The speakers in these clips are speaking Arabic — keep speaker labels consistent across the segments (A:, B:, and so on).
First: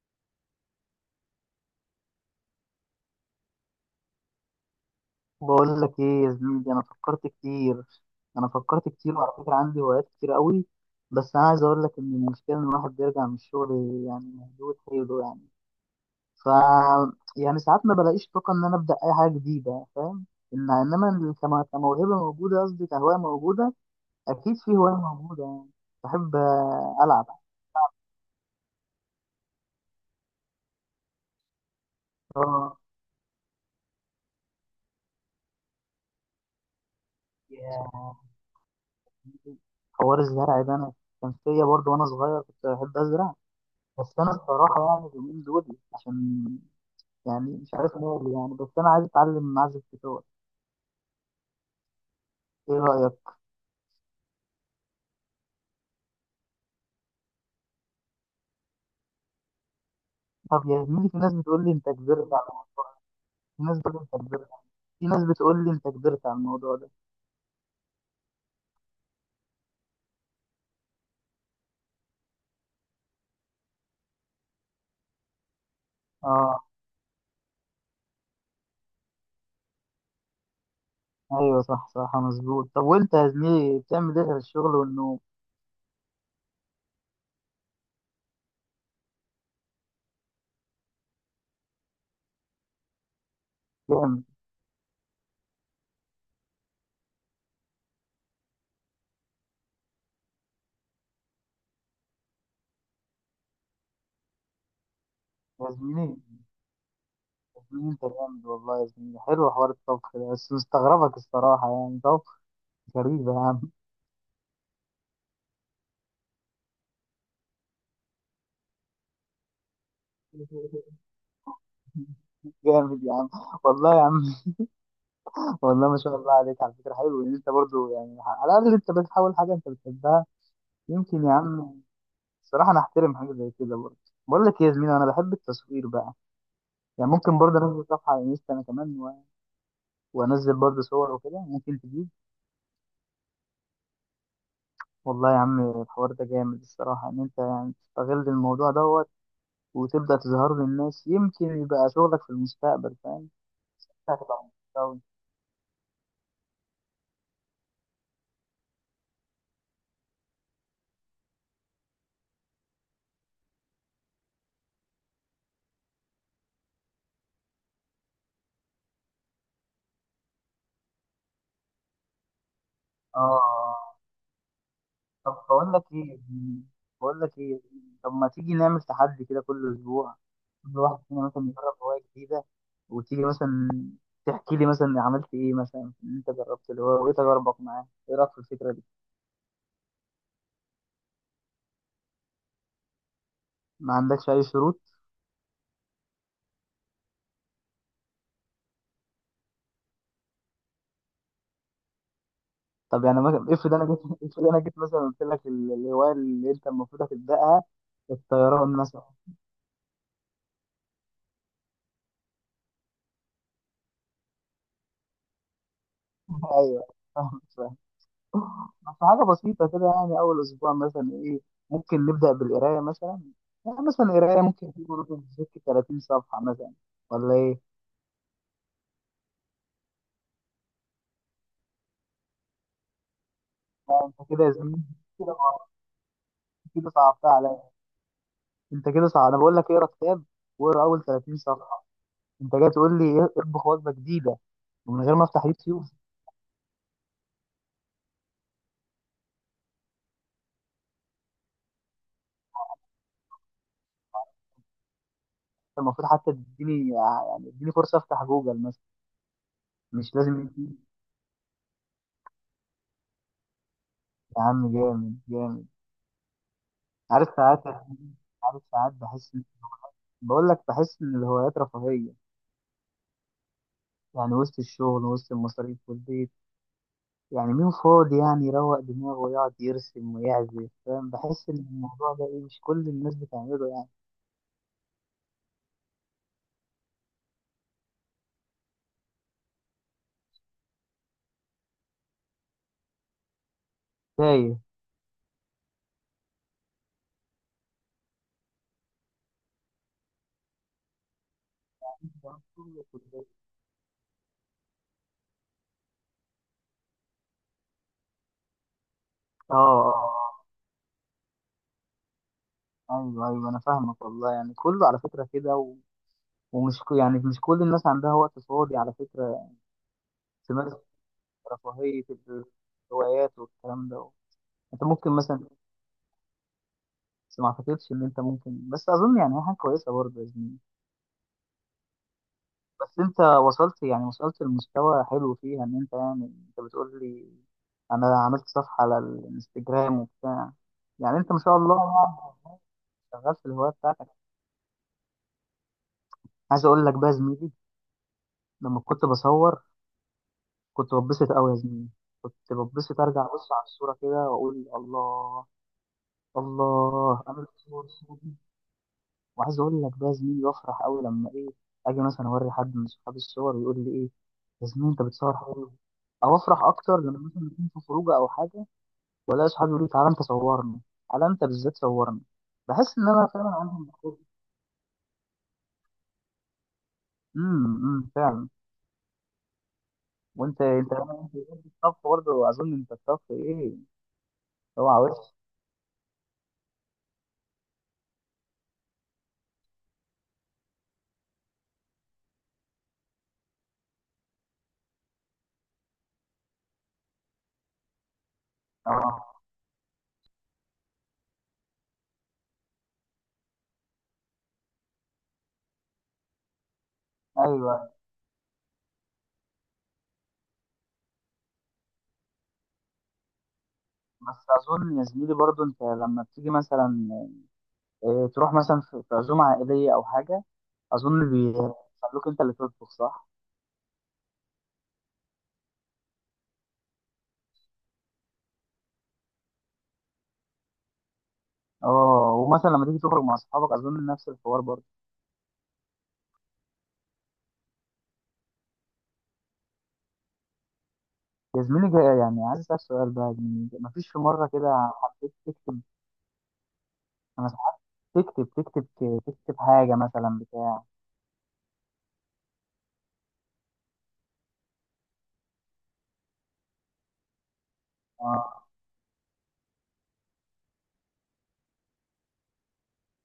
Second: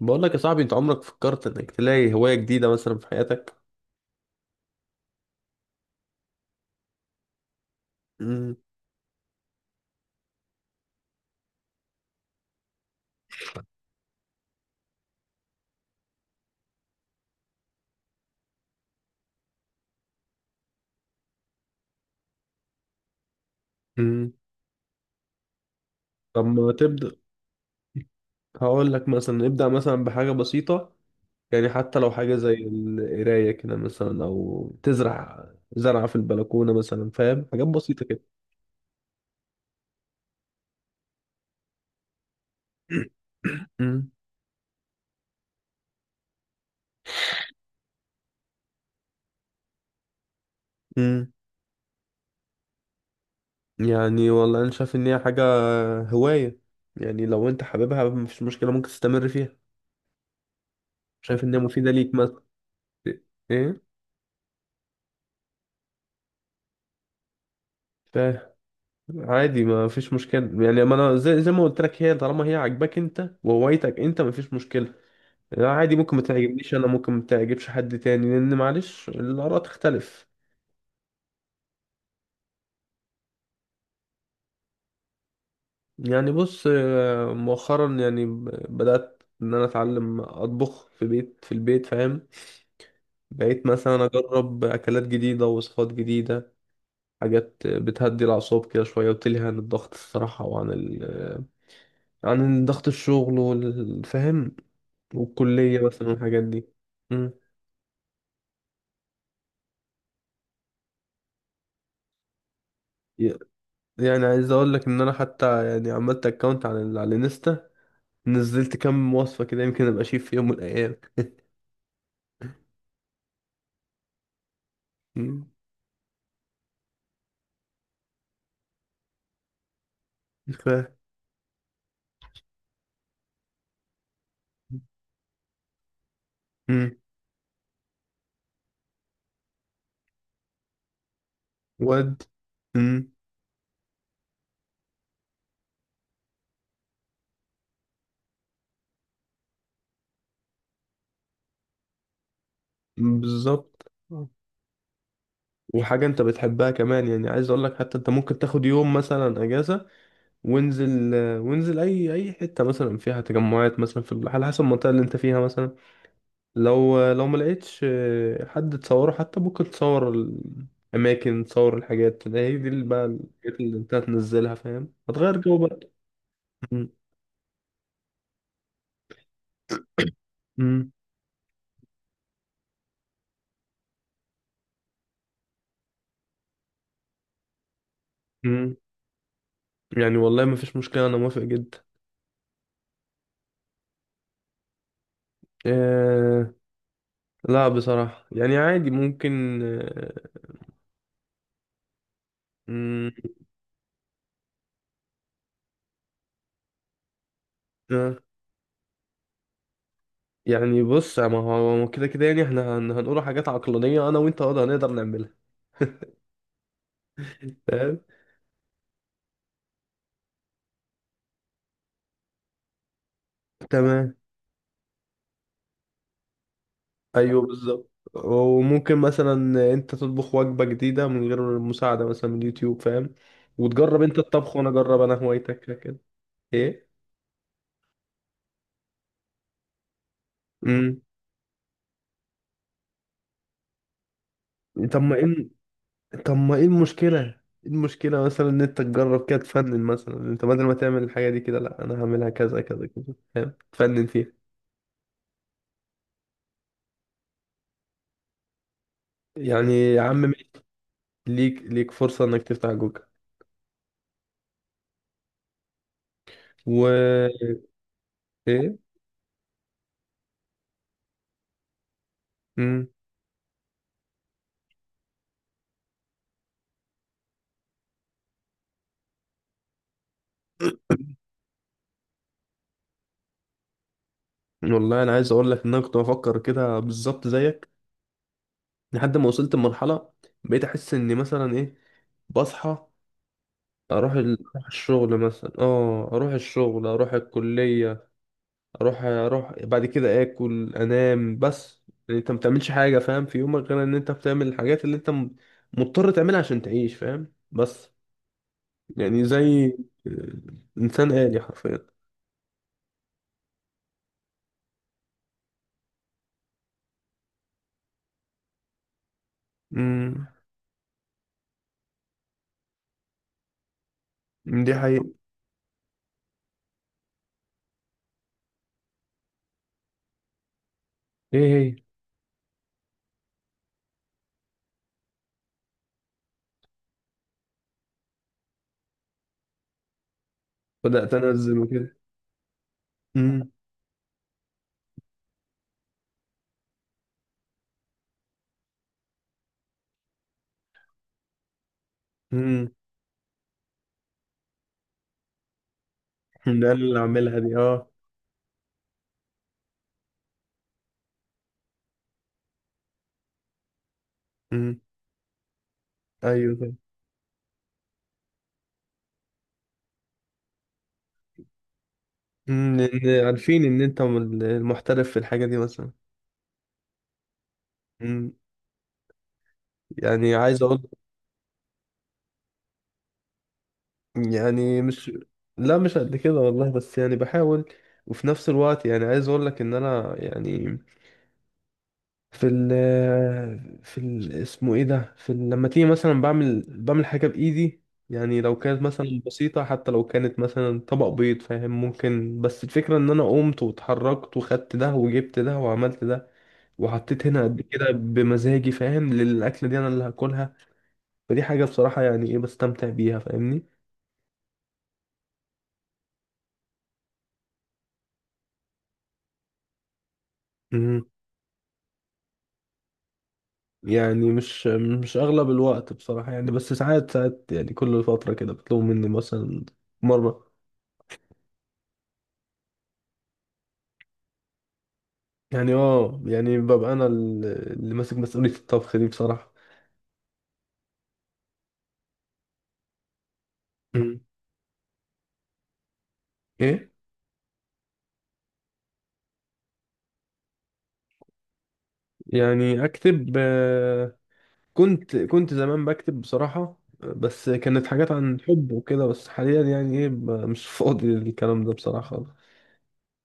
A: بقول لك يا صاحبي، انت عمرك فكرت انك تلاقي هواية جديدة مثلا في حياتك؟
B: بقول لك ايه يا زميلي، انا فكرت كتير. انا
A: مم.
B: فكرت كتير، وعلى فكره عندي هوايات كتير قوي. بس انا عايز اقول لك ان المشكله ان الواحد بيرجع من الشغل يعني مهدود حيله يعني. ف يعني ساعات ما بلاقيش طاقه ان انا ابدا اي حاجه جديده، فاهم؟ إن انما كموهبه موجوده، قصدي كهوايه موجوده.
A: مم.
B: اكيد في هوايه موجوده يعني. بحب
A: طب ما تبدأ.
B: العب.
A: هقول لك مثلا ابدأ مثلا بحاجة بسيطة، يعني حتى لو حاجة زي
B: اه.
A: القراية كده مثلا او تزرع زرعة في البلكونة مثلا، فاهم؟ حاجات بسيطة
B: يا-
A: كده.
B: حوار الزرع ده انا كان فيا برضه، وانا صغير كنت بحب ازرع.
A: مم.
B: بس انا الصراحه يعني اليومين دول عشان يعني مش عارف ماله يعني، بس انا عايز اتعلم اعزف جيتار.
A: مم.
B: ايه رايك؟
A: يعني والله انا شايف ان هي حاجة، هواية، يعني لو انت حاببها مفيش مشكلة، ممكن تستمر فيها.
B: طب يا زميلي، في ناس
A: شايف ان هي
B: بتقول لي انت
A: مفيدة ليك مثلا؟
B: في ناس
A: ايه،
B: بتقول لي انت كبرت، في ناس بتقول لي انت كبرت على الموضوع ده.
A: فاهم. عادي، ما فيش مشكلة، يعني ما انا زي ما قلت لك، هي طالما هي عاجباك انت وهوايتك انت، ما فيش مشكلة. يعني عادي، ممكن ما
B: اه.
A: تعجبنيش انا، ممكن ما تعجبش حد تاني، لان معلش الآراء تختلف.
B: ايوه، صح صح، مظبوط. طب وانت يا زميلي بتعمل ايه غير الشغل والنوم؟
A: يعني بص، مؤخرا يعني بدأت ان انا اتعلم اطبخ في البيت، فاهم؟ بقيت مثلا
B: جامد
A: اجرب اكلات جديدة، وصفات جديدة. حاجات بتهدي الأعصاب كده شوية وتلهي عن الضغط الصراحة، وعن عن ضغط الشغل، والفهم،
B: يا
A: والكلية
B: زميلي.
A: مثلا، والحاجات دي. مم.
B: يا زميلي انت جامد والله يا زميلي، حلو حوار الطبخ ده، بس مستغربك الصراحه، يعني طبخ، غريب يا
A: ي-
B: عم.
A: يعني عايز اقول لك ان انا حتى يعني عملت اكونت على على الانستا، نزلت كام وصفة كده، يمكن ابقى شيف في يوم من الايام.
B: جامد يا عم، والله يا عم.
A: مم.
B: والله ما شاء الله عليك، على فكره حلو ان انت برضو يعني على الاقل انت بتحاول حاجه انت بتحبها.
A: ف
B: يمكن يا عم الصراحه انا احترم حاجه زي كده برضه. بقول لك إيه يا زميلي، انا بحب التصوير بقى.
A: مم.
B: يعني ممكن برضه انزل صفحه على انستا انا كمان، وانزل برضه صور وكده، ممكن تجيب.
A: ود مم.
B: والله يا عم الحوار ده جامد الصراحه، ان انت يعني تستغل الموضوع دوت وتبدا تظهر للناس، يمكن يبقى شغلك في المستقبل، فاهم؟
A: بالظبط، آه.
B: هتبقى مبسوط أوي.
A: وحاجة انت بتحبها كمان. يعني عايز اقول لك، حتى انت ممكن تاخد يوم مثلا اجازة، وانزل اي حتة مثلا فيها تجمعات، مثلا في على حسب المنطقة اللي انت فيها مثلا. لو ما لقيتش حد تصوره، حتى ممكن تصور الأماكن، تصور الحاجات. ده هي دي اللي بقى الحاجات اللي أنت
B: اه.
A: هتنزلها، فاهم؟
B: طب
A: هتغير جو
B: بقول
A: بقى.
B: لك ايه،
A: م-
B: بقول لك ايه، طب ما تيجي نعمل تحدي كده كل اسبوع، كل
A: م-
B: واحد فينا مثلا يجرب هواية جديدة، وتيجي مثلا تحكي لي مثلا عملت ايه مثلا في اللي انت جربت اللي هو، وايه تجاربك معاه؟ ايه رايك في الفكرة
A: م.
B: دي؟
A: يعني والله ما فيش مشكلة، أنا موافق جدا.
B: ما عندكش اي شروط؟
A: آه. لا بصراحة يعني عادي، ممكن، آه.
B: طب
A: م-
B: يعني مثلا افرض انا جيت، افرض انا جيت مثلا قلت لك الهواية اللي انت المفروض هتبدأها
A: آه.
B: الطيران مثلا.
A: يعني بص، ما هو كده كده، يعني احنا هنقول حاجات عقلانية أنا وأنت نقدر نعملها.
B: ايوه.
A: فاهم؟
B: في حاجة بسيطة كده، يعني أول أسبوع مثلا إيه؟ ممكن نبدأ بالقراية مثلا. يعني مثلا
A: تمام.
B: القراية ممكن تكون في سكة 30 صفحة مثلا، ولا
A: ايوه
B: إيه؟
A: بالظبط. وممكن مثلا انت تطبخ وجبة جديدة من غير مساعدة مثلا من اليوتيوب، فاهم؟ وتجرب
B: لا
A: انت
B: أنت كده يا
A: الطبخ وانا
B: زميلي،
A: اجرب انا
B: كده،
A: هوايتك كده. ايه.
B: كده صعبتها عليا. أنت كده صعب، أنا بقول لك اقرا كتاب واقرا
A: امم.
B: أول 30 صفحة، أنت جاي تقول لي إيه؟ اطبخ وجبة جديدة
A: طب
B: ومن غير
A: ما
B: ما أفتح
A: ايه
B: يوتيوب؟
A: طب ما ايه المشكلة ايه؟ المشكلة مثلا ان انت تجرب كده، تفنن مثلا، انت بدل ما تعمل الحاجة دي كده، لا انا هعملها كذا كذا كذا، فاهم؟ تفنن فيها.
B: المفروض حتى تديني يعني اديني فرصة أفتح جوجل مثلا،
A: يعني يا
B: مش
A: عم
B: لازم
A: ماشي،
B: يوتيوب.
A: ليك فرصة انك تفتح جوجل.
B: يا عم جامد جامد.
A: و
B: عارف ساعات، عارف
A: ايه.
B: ساعات بحس، بقول لك بحس إن الهوايات رفاهية.
A: امم.
B: يعني وسط الشغل وسط المصاريف والبيت، يعني مين فاضي يعني يروق دماغه ويقعد يرسم ويعزف، فاهم؟ بحس ان الموضوع ده ايه، مش كل الناس بتعمله يعني.
A: والله انا عايز اقول لك ان انا كنت بفكر كده بالظبط زيك، لحد ما وصلت لمرحلة بقيت أحس إني مثلا إيه، بصحى،
B: تايه.
A: أروح الشغل مثلا، أروح الكلية، أروح بعد كده آكل أنام بس. يعني أنت ما
B: اه.
A: بتعملش حاجة، فاهم، في يومك غير إن أنت بتعمل الحاجات اللي أنت مضطر تعملها عشان تعيش، فاهم؟ بس. يعني
B: اه.
A: زي، آه،
B: آه.
A: إنسان آلي حرفيا.
B: ايوه ايوه انا فاهمك والله، يعني كله على فكره كده يعني مش كل الناس عندها وقت فاضي على فكره
A: امم.
B: تمارس رفاهيه ال- الهوايات والكلام ده.
A: دي
B: انت
A: حقيقة.
B: ممكن مثلا، بس ما اعتقدش ان انت ممكن، بس اظن يعني هي حاجه كويسه برضه.
A: إيه هي؟
B: بس انت وصلت يعني وصلت لمستوى حلو فيها، ان انت يعني انت بتقول لي انا عملت صفحة على الانستجرام وبتاع.
A: بدأت
B: يعني انت ما شاء
A: أنزل
B: الله
A: وكده.
B: شغال في
A: امم.
B: الهواية بتاعتك. عايز اقول لك بقى يا زميلي، لما كنت بصور كنت بتبسط قوي يا زميلي، كنت
A: امم.
B: بتبسط ارجع ابص على الصورة كده واقول الله،
A: ده اللي
B: الله
A: أعملها
B: انا
A: دي،
B: الصور
A: آه.
B: الصورة دي. وعايز اقول لك بقى يا زميلي، بفرح قوي لما ايه، اجي مثلا اوري حد من صحابي الصور ويقول لي ايه، يا
A: امم.
B: زميلي انت بتصور حلو. او افرح
A: أيوه.
B: اكتر لما مثلا نكون في خروجه او حاجه، ولا اصحابي يقولوا لي تعالى انت صورني، تعالى انت بالذات صورني. بحس ان
A: لأن
B: انا فعلا
A: عارفين
B: عندي
A: إن أنت
B: الموضوع.
A: المحترف في الحاجة دي مثلا.
B: امم،
A: مم.
B: فعلا.
A: يعني
B: وانت
A: عايز أقول.
B: انت انت الطبخ برضه اظن، انت الطبخ ايه،
A: يعني
B: اوعى
A: مش.
B: وش.
A: لا مش قد كده والله، بس يعني بحاول. وفي نفس الوقت يعني عايز أقول لك إن أنا يعني في ال في ال اسمه إيه ده في ال... لما تيجي مثلا بعمل حاجة بإيدي، يعني لو كانت مثلا
B: اه
A: بسيطة، حتى لو كانت مثلا طبق بيض، فاهم؟ ممكن. بس الفكرة إن أنا قمت واتحركت وخدت ده وجبت ده وعملت ده وحطيت هنا قد
B: ايوه.
A: كده بمزاجي، فاهم؟ للأكلة دي أنا اللي هاكلها. فدي حاجة بصراحة يعني إيه بستمتع بيها، فاهمني؟
B: بس اظن يا زميلي برضه انت لما بتيجي مثلا إيه، تروح مثلا في عزومه عائليه او حاجه،
A: مم.
B: اظن بيخلوك انت اللي تطبخ صح؟
A: يعني مش أغلب الوقت بصراحة، يعني بس ساعات ساعات، يعني كل فترة كده بيطلبوا مني مثلا مرة.
B: اه، ومثلا لما تيجي تخرج مع اصحابك اظن نفس الحوار برضه.
A: يعني يعني ببقى أنا اللي ماسك مسؤولية الطبخ دي بصراحة.
B: يا زميلي جاي يعني عايز اسالك سؤال بقى يا زميلي، مفيش في
A: مم.
B: مره كده حبيت تكتب؟
A: إيه.
B: انا ساعات تكتب تكتب حاجه مثلا بتاع.
A: يعني أكتب، كنت زمان بكتب بصراحة، بس كانت حاجات عن
B: اه،
A: حب وكده، بس حاليا يعني ايه مش فاضي للكلام ده بصراحة خالص.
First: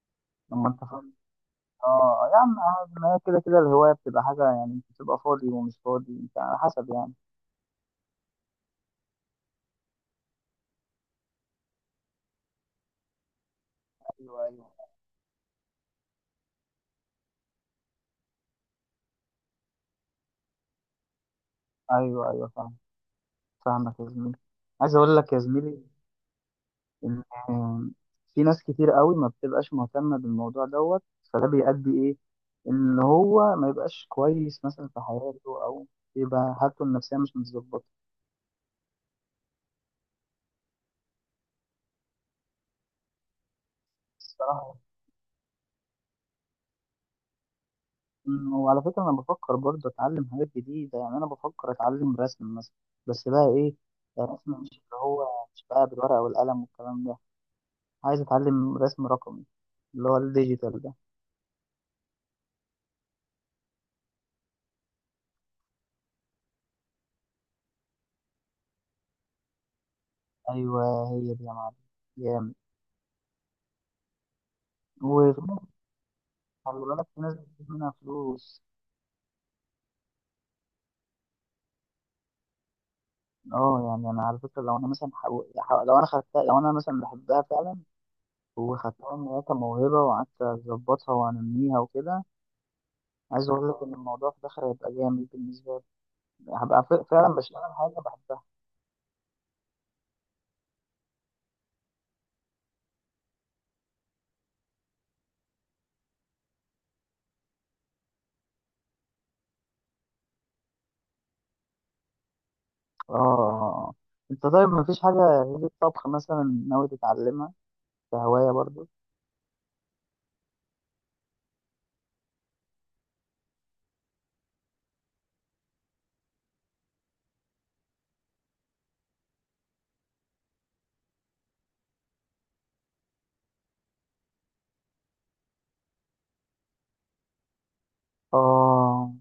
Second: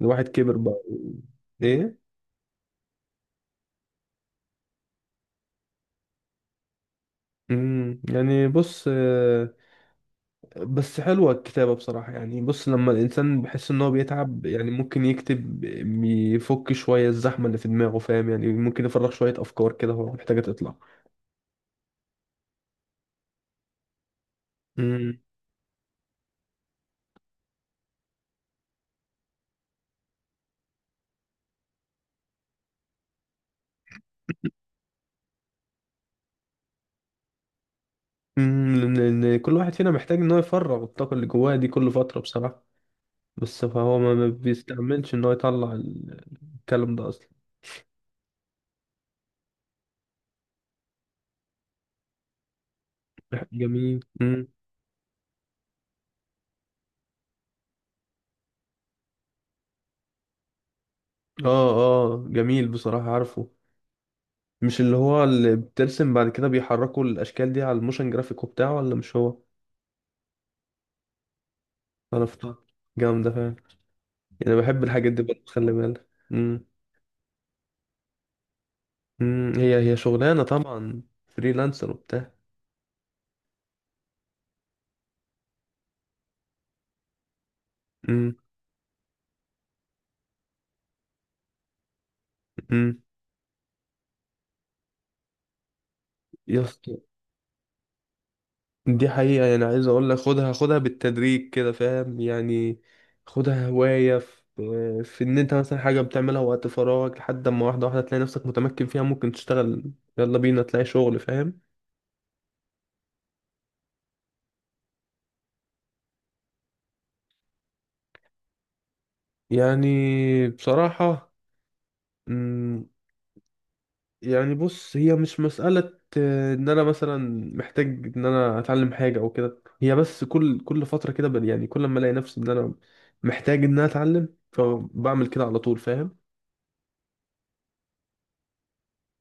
A: الواحد كبر
B: لما
A: بقى
B: انت فاضي.
A: ايه.
B: اه يا عم عادي، ما هي كده كده الهوايه بتبقى حاجه يعني، انت بتبقى فاضي ومش فاضي انت على حسب يعني.
A: امم. يعني بص، بس حلوة الكتابة بصراحة. يعني بص، لما الإنسان بيحس إن هو
B: ايوه
A: بيتعب
B: ايوه.
A: يعني ممكن يكتب، يفك شوية الزحمة اللي في دماغه، فاهم؟ يعني ممكن يفرغ شوية أفكار كده هو محتاجة تطلع.
B: ايوه ايوه فاهم. فاهمك يا زميلي. عايز اقول
A: امم.
B: لك يا زميلي ان آه، في ناس كتير قوي ما بتبقاش مهتمه بالموضوع دوت، فده بيؤدي ايه، ان هو ما يبقاش كويس مثلا في حياته، او يبقى حالته النفسيه مش متظبطه
A: لأن كل واحد فينا محتاج إن هو يفرغ الطاقة اللي جواه دي كل فترة بصراحة. بس فهو ما
B: الصراحه.
A: بيستعملش إن هو يطلع الكلام ده أصلا.
B: وعلى فكرة أنا بفكر برضه أتعلم حاجات جديدة، يعني أنا بفكر أتعلم رسم مثلا، بس بقى إيه،
A: جميل. امم.
B: رسم مش اللي هو، مش بقى بالورقة والقلم والكلام ده، عايز أتعلم رسم رقمي، اللي هو الديجيتال ده.
A: اه، اه، جميل بصراحة، عارفه. مش اللي هو اللي بترسم بعد كده بيحركوا الاشكال دي على الموشن جرافيك وبتاعه، ولا مش هو؟
B: أيوه هي دي يا معلم. جامد.
A: عرفتها. جامده فعلا. يعني بحب الحاجات دي
B: وفي
A: برضه،
B: ناس،
A: خلي بالك. امم.
B: خلي بالك في ناس بتجيب منها فلوس.
A: هي هي شغلانه طبعا، فريلانسر وبتاع.
B: اه، يعني أنا على فكرة لو أنا مثلا لو أنا خدتها، لو أنا مثلا بحبها فعلا
A: امم.
B: وخدتها إن هي كموهبة، وقعدت أظبطها وأنميها وكده،
A: امم.
B: عايز أقول لك إن الموضوع في الآخر هيبقى جامد بالنسبة لي.
A: يا
B: هبقى
A: اسطى.
B: فعلا بشتغل حاجة بحبها.
A: دي حقيقه، يعني عايز اقول لك، خدها خدها بالتدريج كده، فاهم؟ يعني خدها هوايه. في ان انت مثلا حاجه بتعملها وقت فراغك، لحد اما واحده واحده تلاقي نفسك متمكن فيها، ممكن تشتغل. يلا بينا تلاقي شغل، فاهم؟
B: اه. انت طيب مفيش حاجة غير الطبخ مثلا ناوي تتعلمها كهواية برضو؟
A: يعني بصراحه. مم، يعني بص، هي مش مسألة ان انا مثلا محتاج ان انا اتعلم حاجة او كده. هي بس كل فترة كده يعني كل ما الاقي نفسي ان انا محتاج ان انا اتعلم فبعمل كده على طول، فاهم؟
B: اه،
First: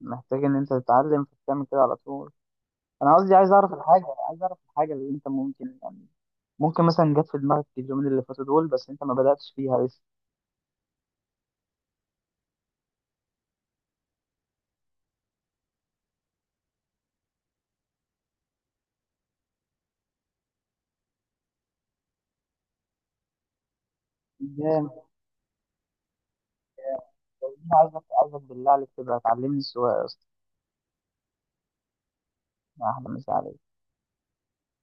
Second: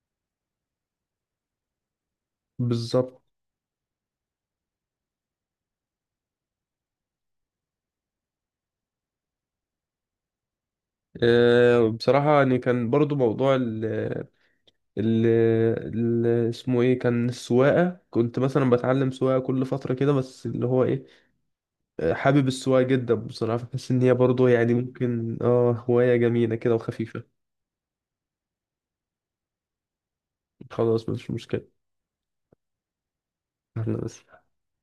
B: محتاج ان انت تتعلم فتعمل كده على طول. انا
A: بالظبط.
B: قصدي عايز اعرف الحاجة، عايز اعرف الحاجة اللي انت ممكن يعني ممكن مثلا جت في دماغك اليومين اللي فاتوا دول، بس انت ما بدأتش فيها لسه.
A: آه، بصراحة يعني كان برضو موضوع ال اسمه ايه، كان السواقة. كنت مثلا بتعلم سواقة كل فترة كده، بس اللي هو ايه، آه، حابب السواقة جدا بصراحة. بحس ان هي برضو يعني
B: جامد.
A: ممكن هواية جميلة كده وخفيفة.
B: عايزك عايزك بالله عليك تبقى تعلمني السواقة يا اسطى.
A: خلاص مش مشكلة.
B: احلى مسا عليك.
A: احنا بس